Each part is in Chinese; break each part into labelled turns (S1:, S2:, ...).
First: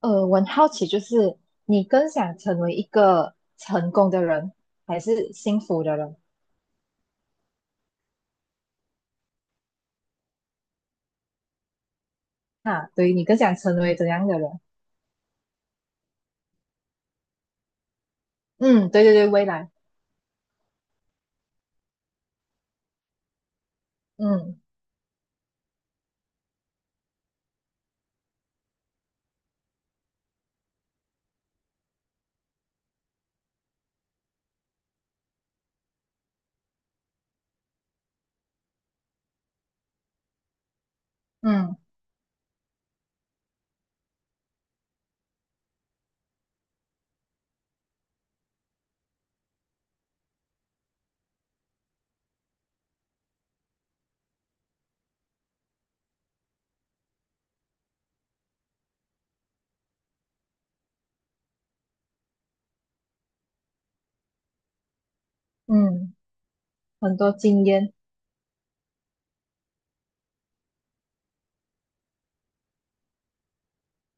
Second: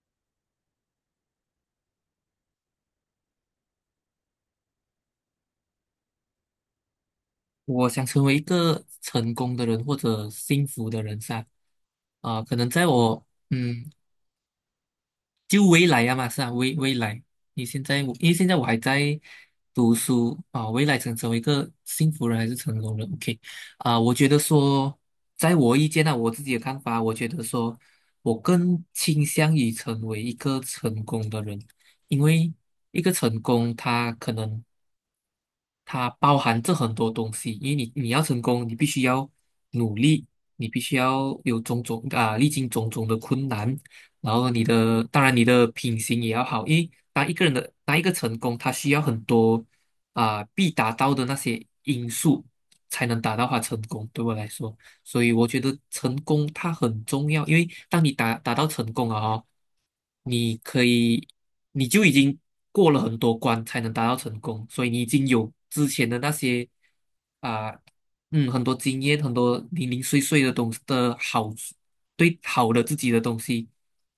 S1: 我很好奇，就是你更想成为一个成功的人，还是幸福的人？
S2: 我想成为一个成功的人或者幸福的人噻，啊、可能在
S1: 啊，对，你
S2: 我
S1: 更想成为怎样的人？
S2: 就未来呀嘛，是啊，未来，你现在我因为现在我还
S1: 嗯，对对
S2: 在
S1: 对，未来，
S2: 读书啊、未来想成为一个幸福人还是成功人？OK，啊、我觉得
S1: 嗯
S2: 说，在我意见呢、我自己的看法，我觉得说我更倾向于成为一个成功的人，因为一个成功，他可能。它包含着很多东西，因为你要成功，你必须要努力，你必须要有
S1: 嗯
S2: 种种啊，历经种种的困难，然后你的当然你的品行也要好，因为当一个人的当一个成功，他需要很多啊必达到的那些因素才能达到他成功。对我来说。所以我觉得成功它很重要，因为当你达到成功了哦，你可以你就已经过了很多关才能达到成功，所以你已经有之前
S1: 嗯，
S2: 的那些
S1: 很多经
S2: 啊、
S1: 验，
S2: 嗯很多经验，很多零零碎碎的东西的好处，对好的自己的东西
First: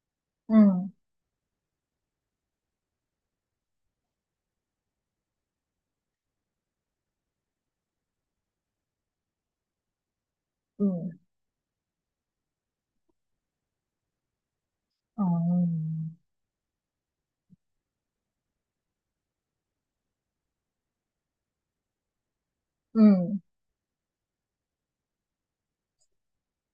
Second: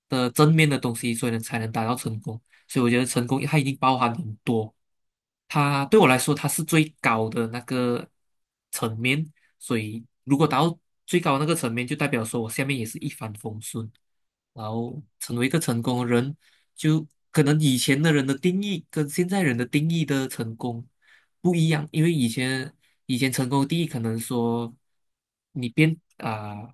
S2: 的正面的
S1: 嗯
S2: 东西，所以呢才能达到成功。所以我觉得成功它已经包含很多。它对我来说，它是最高的那个层面，所以如果达到最
S1: 嗯
S2: 高的那个层面，就代表说我下面也是一帆风顺，然后
S1: 哦
S2: 成为一个成功的
S1: 嗯
S2: 人，就可能以前的人的定义跟现在人的定义的成功不一样，因为以前
S1: 嗯
S2: 成功的定义可能说你变啊。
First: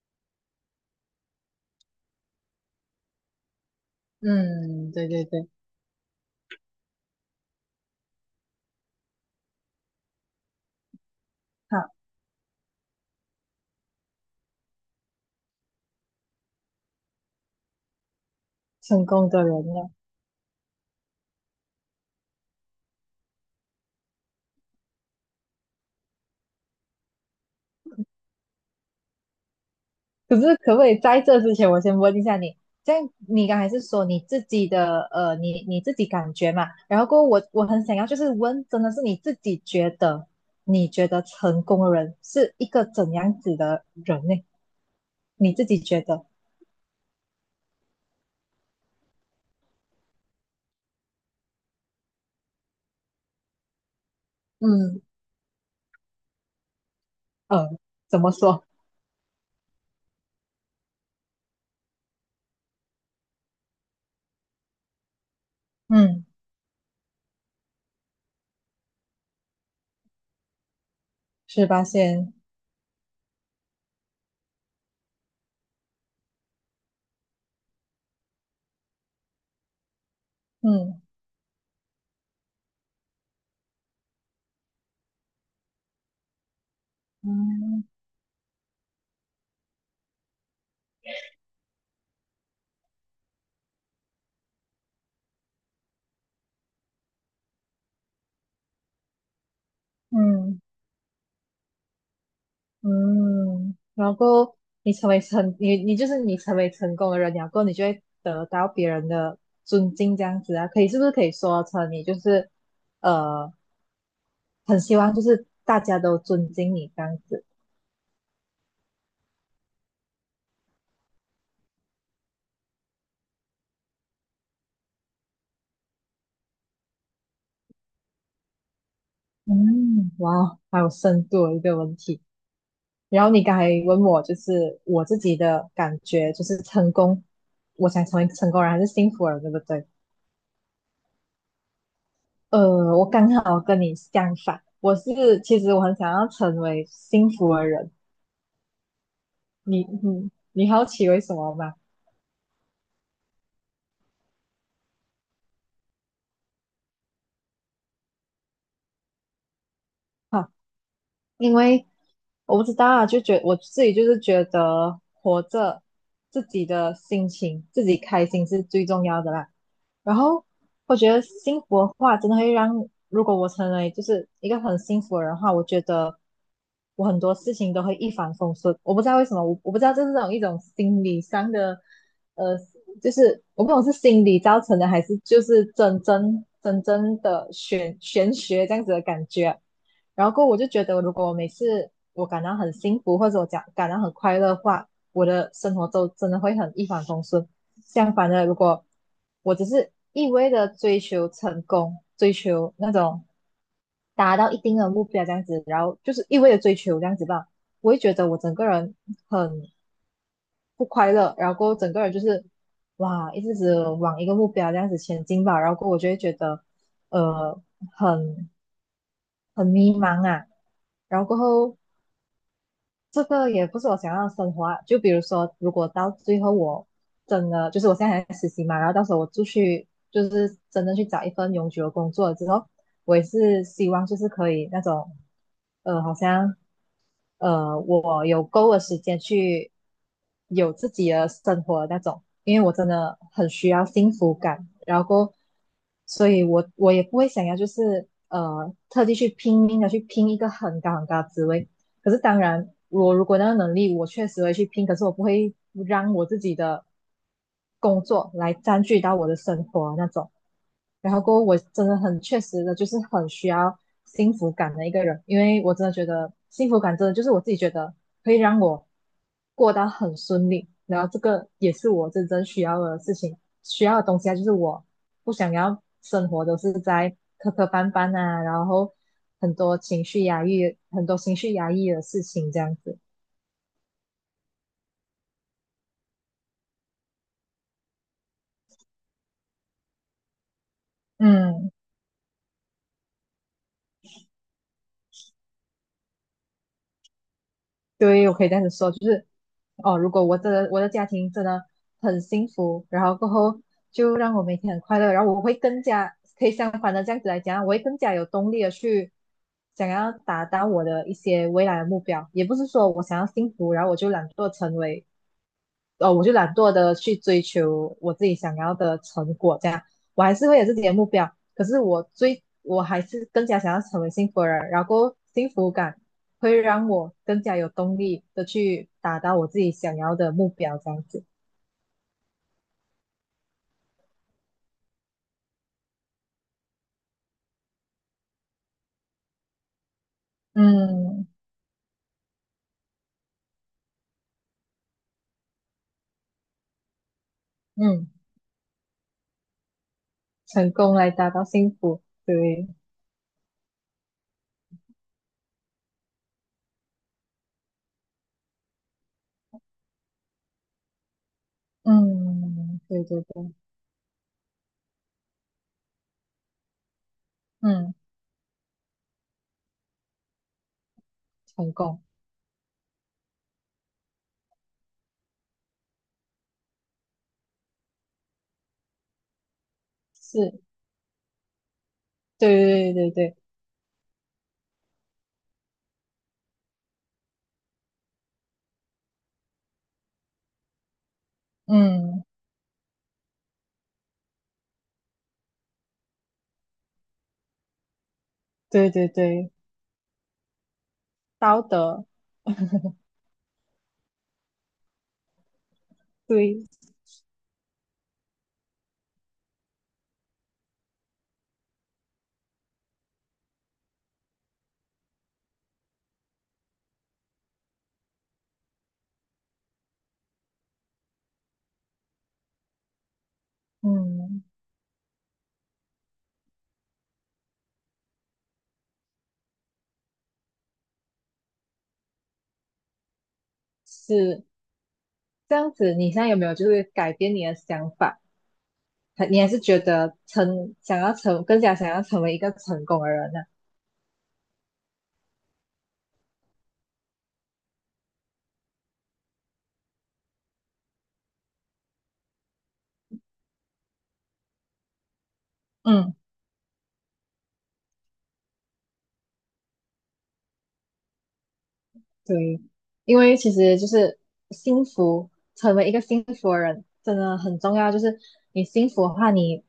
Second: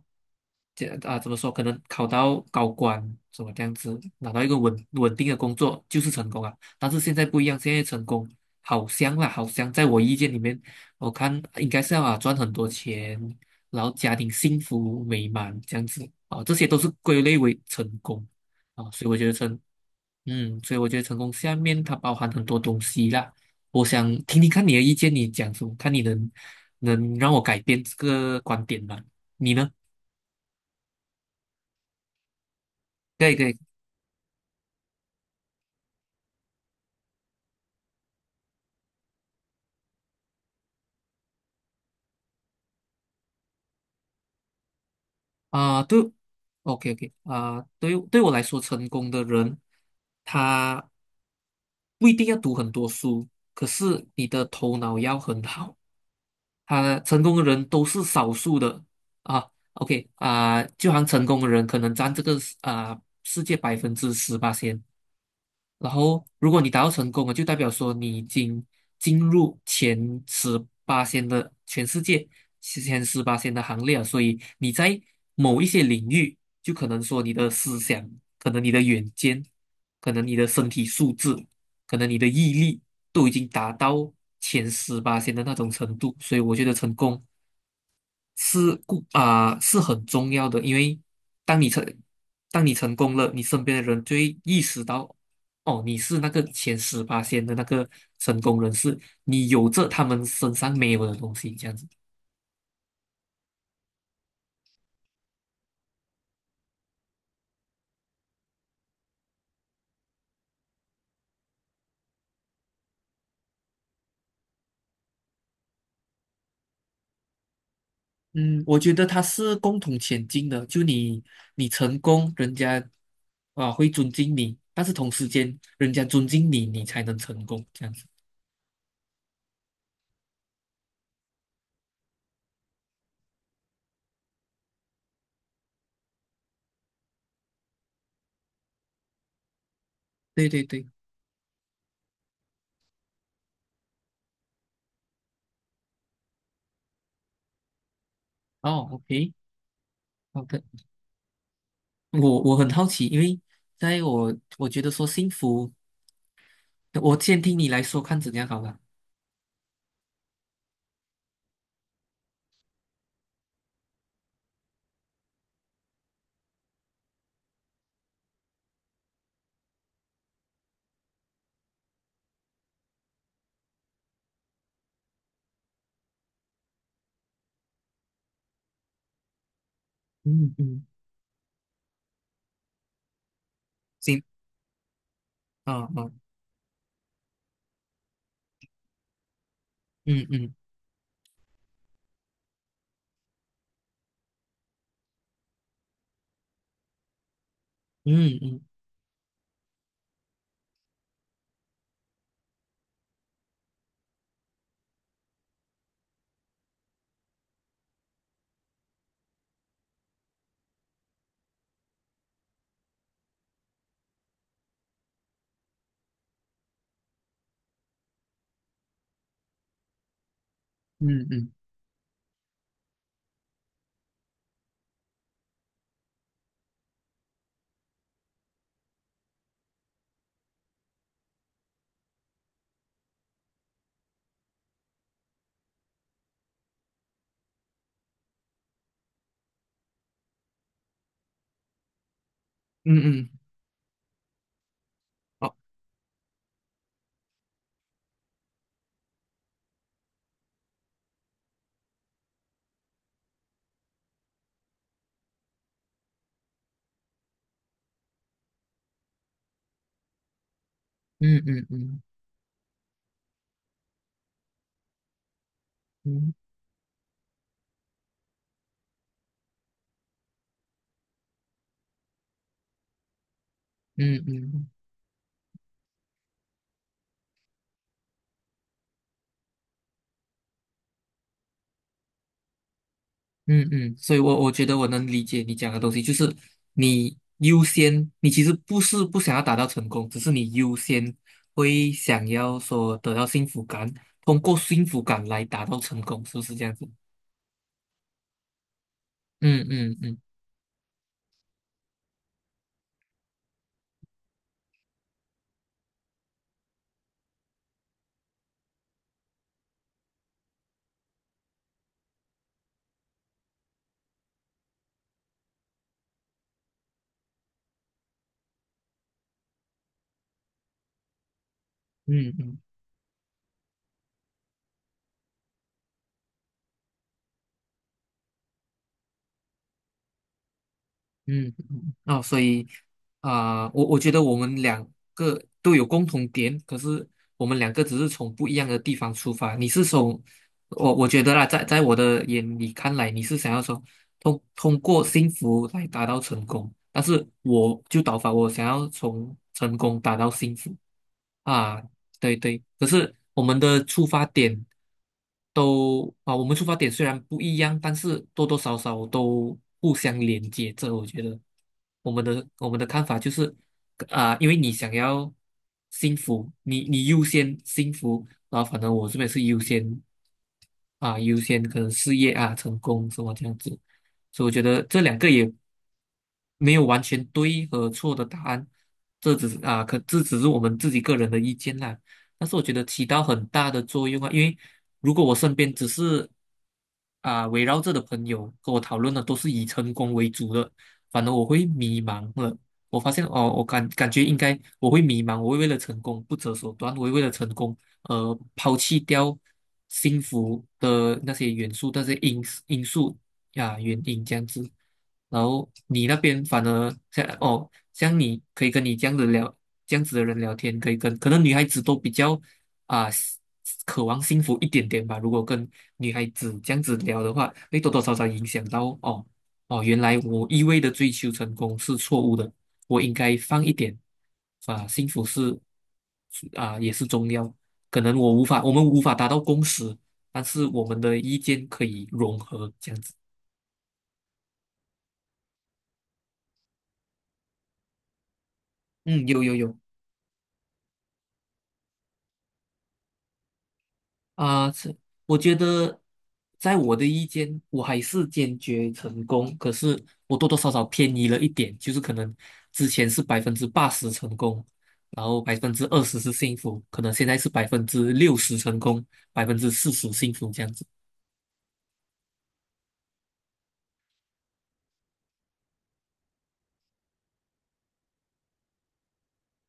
S2: 这啊，怎么说？可能考到高官，什么这样子，拿到一个稳
S1: 嗯，对
S2: 稳
S1: 对
S2: 定的
S1: 对，
S2: 工作就是成功啊。但是现在不一样，现在成功好香啦，好香！在我意见里面，我看应该
S1: 好，
S2: 是要啊赚很多钱，然后家庭幸福美满这样子啊，这些都是归类为成功啊，
S1: 成
S2: 所以我觉
S1: 功
S2: 得
S1: 的
S2: 成，
S1: 人呢？
S2: 嗯，所以我觉得成功下面它包含很多东西啦。我想听听看你的意见，你讲什么？看你能让我改变这个观点吗？你呢？
S1: 可是可不可以在这之前，我先问一下你，这样
S2: 可以可
S1: 你
S2: 以
S1: 刚才是说你自己的你自己感觉嘛？然后过后我很想要就是问，真的是你自己觉得，你觉得成功的人是一个怎样子的人呢？你自己
S2: 啊，对
S1: 觉得，
S2: ，OK OK 啊，对于对我来说，成功的人他。不一定要读很多书，可是你的头脑
S1: 嗯。
S2: 要很好。他成功的人
S1: 呃，
S2: 都是
S1: 怎么
S2: 少数
S1: 说？
S2: 的啊。OK 啊、就好像成功的人可能占这个啊、世界18%先，然后
S1: 嗯，
S2: 如果你达到成功了，就代表说你已经进入前十八线的
S1: 十八
S2: 全世界
S1: 线，
S2: 前十八线的行列了。所以你在某一些领域，就可能说你的思想，可能你的远见，可能你的身体
S1: 嗯
S2: 素质，可能你的毅力，都已经达到前十八线的那种程度。所以我觉得成功
S1: 嗯。
S2: 是故啊、是很重要的，因为当你成当你成功了，你身边的人就会意识到，哦，你是那个前十八线的那个成功人士，你有着他们身
S1: 嗯。
S2: 上没有的东西，这样子。
S1: 嗯，然后你就是你成为成功的人，然后你就会得到别人的尊敬，这样子啊，是不是可以说成你就是呃，很希望就是大家都尊敬你这样子。
S2: 嗯，我觉得他是共同前进的，就你你成功，人家啊会尊敬你，但是同时间人家尊敬你，你才能成功，这样子。
S1: 嗯，哇，好有深度的一个问题。然后你刚才问我就是我自己的感觉，就是成功，我想成为成功人还是幸福人，对不对？
S2: 对对对，
S1: 我刚好跟你相反，其实我很想要成为幸福的人。
S2: 哦，OK，
S1: 你你
S2: 好的。
S1: 你好奇为什么吗？
S2: 我很好奇，因为在我觉得说幸福。我先听你来说，看怎样好了。
S1: 哈，因为我不知道啊，就觉我自己就是觉得活着，自己的心情，自己开心是最重要的啦。然后我觉得幸福的话，真的会让，如果我成为就是一个很幸福的人的话，我觉得我很多事情都会一帆风顺。我不知道为什么，我不知道这是种一
S2: 嗯
S1: 种
S2: 嗯，
S1: 心理上的，呃，就是我不懂是
S2: 行，
S1: 心理造成的，还是就是
S2: 哦
S1: 真
S2: 哦，
S1: 真真正的玄学这样子的感觉啊。然
S2: 嗯
S1: 后过后
S2: 嗯
S1: 我就觉得，如果我每次我感到很幸福，或者我讲感到很快乐的话，我的生活都真的会很一帆风顺。相反
S2: 嗯
S1: 的，如
S2: 嗯
S1: 果我只是一味的追求成功，追求那种达到一定的目标这样子，然后就是一味的追求这样子吧，我会觉得我整个人很不快乐，然后过后整个人就是哇，一直只往一个目标这样子前进吧，然后过后我就会觉得呃很很迷茫啊，然后
S2: 嗯
S1: 过
S2: 嗯
S1: 后。这个也不是我想要的生活啊。就比如说，如果到最后我真的就是我现在还在实习嘛，然后到时候我出去就是真的去找一份永久的工作了之后，我也是希望就是可以那种，好像我有够的时间去有自己的生活那种，因为我真
S2: 嗯
S1: 的
S2: 嗯，
S1: 很需要幸福感，然后，
S2: 好
S1: 所以我也不会想要就是特地去拼命的去拼一个很高很高的职位，可是当然我如果那个能力，我确实会去拼，可是我不会让我自己的工作来占据到我的生活啊那种，然后过
S2: 嗯
S1: 后我
S2: 嗯
S1: 真的
S2: 嗯
S1: 很确实的，就是很需要幸福感的一个人，因为我真的觉得
S2: 嗯
S1: 幸福感真的就是我自己觉得可以让我过得很顺利，然后这个也是我真正需要的事情，需要的
S2: 嗯
S1: 东西啊，就是
S2: 嗯
S1: 我不想要生活都是在磕磕绊绊啊，然后很多情绪压抑，很多情绪压抑的事情这样子，
S2: 嗯嗯，所以我觉得我能理解你讲的东西，就是你优先，你其实不是不想要达到成功，只是你优先
S1: 嗯。
S2: 会想要说得到幸福感，通过幸福感来达到成功，是不是这样子？
S1: 对，我可以这样子说，就是
S2: 嗯嗯
S1: 哦，如
S2: 嗯
S1: 果我的家庭真的很幸福，然后过后就让我每天很快乐，然后我会更加可以相反的这样子来讲，我会更加有动力的去想要达到我的一些未来的目标。也不是说我想要幸福，然后我就懒惰的去追求我自己想要的成果，这样我还是会有自己的目标，可是
S2: 嗯嗯
S1: 我还是更加想要成为幸福的人，然后幸福感会让我更加有动力的去达到我自己想要的目标，这样子，
S2: 嗯，哦，所以啊、我觉得我们两个都有共同点，可是我们两个只是从不一样的地方出发。你是从我觉
S1: 嗯
S2: 得啦，在我的眼里看来，你是想要说通过幸福来达到成功，但是我就
S1: 嗯，
S2: 倒反，我想要从成功达到幸
S1: 成
S2: 福
S1: 功来达到幸
S2: 啊，
S1: 福，
S2: 对对。
S1: 对，
S2: 可是我们的出发点。都啊，我们出发点虽然不一样，但是多多少少都互相连接着。我觉得我们的我们
S1: 嗯，
S2: 的
S1: 对
S2: 看法
S1: 对
S2: 就
S1: 对，
S2: 是，啊、因为你想要幸福，你优先幸
S1: 嗯，
S2: 福，然后反正我这边是优先啊，优先
S1: 成
S2: 可能
S1: 功
S2: 事业啊、成功什么这样子，所以我觉得这两个也没有完全对和错的答案，这只是啊，可这只是我
S1: 是，
S2: 们自己个人的意见啦。但是我觉得
S1: 对
S2: 起
S1: 对对
S2: 到
S1: 对，
S2: 很大的作用啊，因为如果我身边只是啊、围绕着的朋友跟我讨论的都是以成功为主的，反而我会迷
S1: 嗯，
S2: 茫了。我发现哦，我感觉应该我会迷茫，我会为了成功不择手段，我会为了成功抛
S1: 对
S2: 弃
S1: 对
S2: 掉
S1: 对，
S2: 幸福的那些
S1: 道
S2: 元素、那
S1: 德，
S2: 些因素呀、原因这样子。然后你那边
S1: 对，
S2: 反而像哦，像你可以跟你这样子聊，这样子的人聊天，可以跟可能女孩子都比较啊、渴望幸福一点点吧。如果跟女孩子这样子聊的话，会多多少少影响到哦哦，原来我一味的追求成功是错误的，我应该放一点
S1: 嗯，
S2: 啊，幸福是啊也是重要。可能我无法，我们无法达到共识，但是我们的意见可以融合，这样子。
S1: 是。这样子，你现在有没有就是改变你的想法？
S2: 嗯，
S1: 你
S2: 有
S1: 还
S2: 有
S1: 是
S2: 有。
S1: 觉得成想要成更加想要成为一个成功的人呢、
S2: 啊，是，我觉得，在我的意见，我还是坚决成功，可是我多多少少偏移了一点，就是可能之前是80%成功，然后百分之二
S1: 嗯。
S2: 十是幸福，可能现在是60%成功，40%幸福这样子。
S1: 对，因为其实就是幸福，成为一个幸福的人真的很重要。就是你幸福的话，你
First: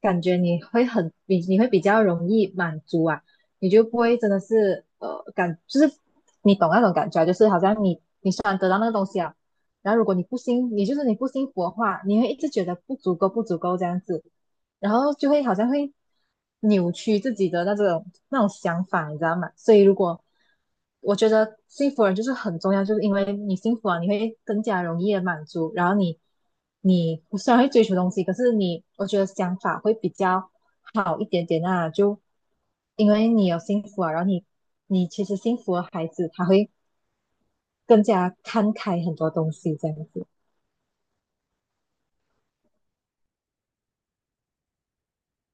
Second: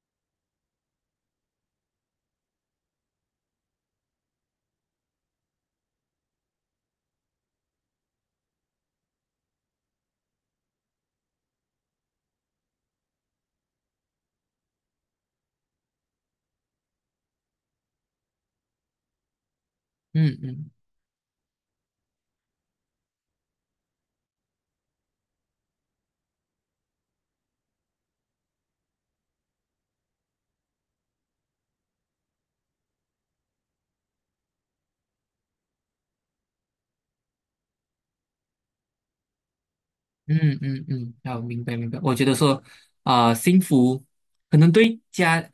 S1: 感觉你会比较容易满足啊，你就不会真的是就是你懂那种感觉啊，就是好像你虽然得到那个东西啊，然后如果你不幸你就是你不幸福的话，你会一直觉得不足够不足够这样子，然后就会好像会扭曲自己的那种想法，你知道吗？所以如果
S2: 嗯嗯。
S1: 我觉得幸福人就是很重要，就是因为你幸福了，你会更加容易的满足，然后你虽然会追求东西，可是你我觉得想法会比较好一点点啊，就因为你有幸福啊，然后你其实幸福的孩子他会更加看开很多东西这样子，
S2: 嗯嗯嗯，好，明白明白。我觉得说，啊、幸福可能对家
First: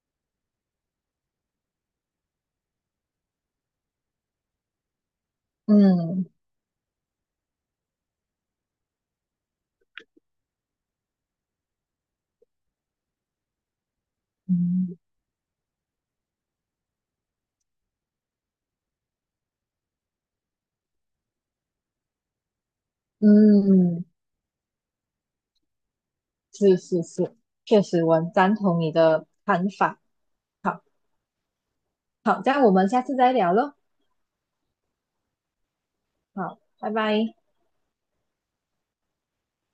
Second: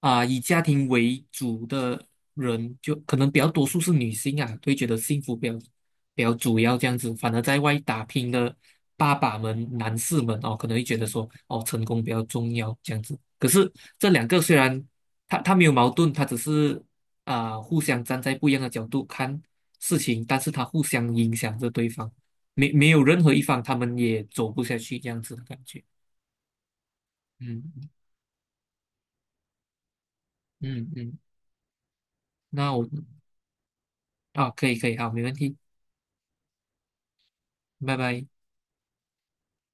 S2: 啊、以家庭为主的人，就可能比较多数是女性啊，会觉得幸福比较比
S1: 嗯
S2: 较主要这样子。反而在外打拼的爸爸们、男士们哦，可能会觉得说，哦，成功比较重要这样子。可是这两个虽然
S1: 嗯，
S2: 他没有矛盾，他只是啊、互相站在不一样的角度看事情，但是他互相影响着对方。没有任何一方他们
S1: 嗯。
S2: 也走不下去这样子的感觉。
S1: 是是是，确
S2: 嗯
S1: 实我很赞同你的看法。好，
S2: 嗯嗯，
S1: 好，这样我
S2: 那我
S1: 们下次再聊喽。
S2: 啊，可以可以，好，没问题，
S1: 好，拜拜。
S2: 拜拜。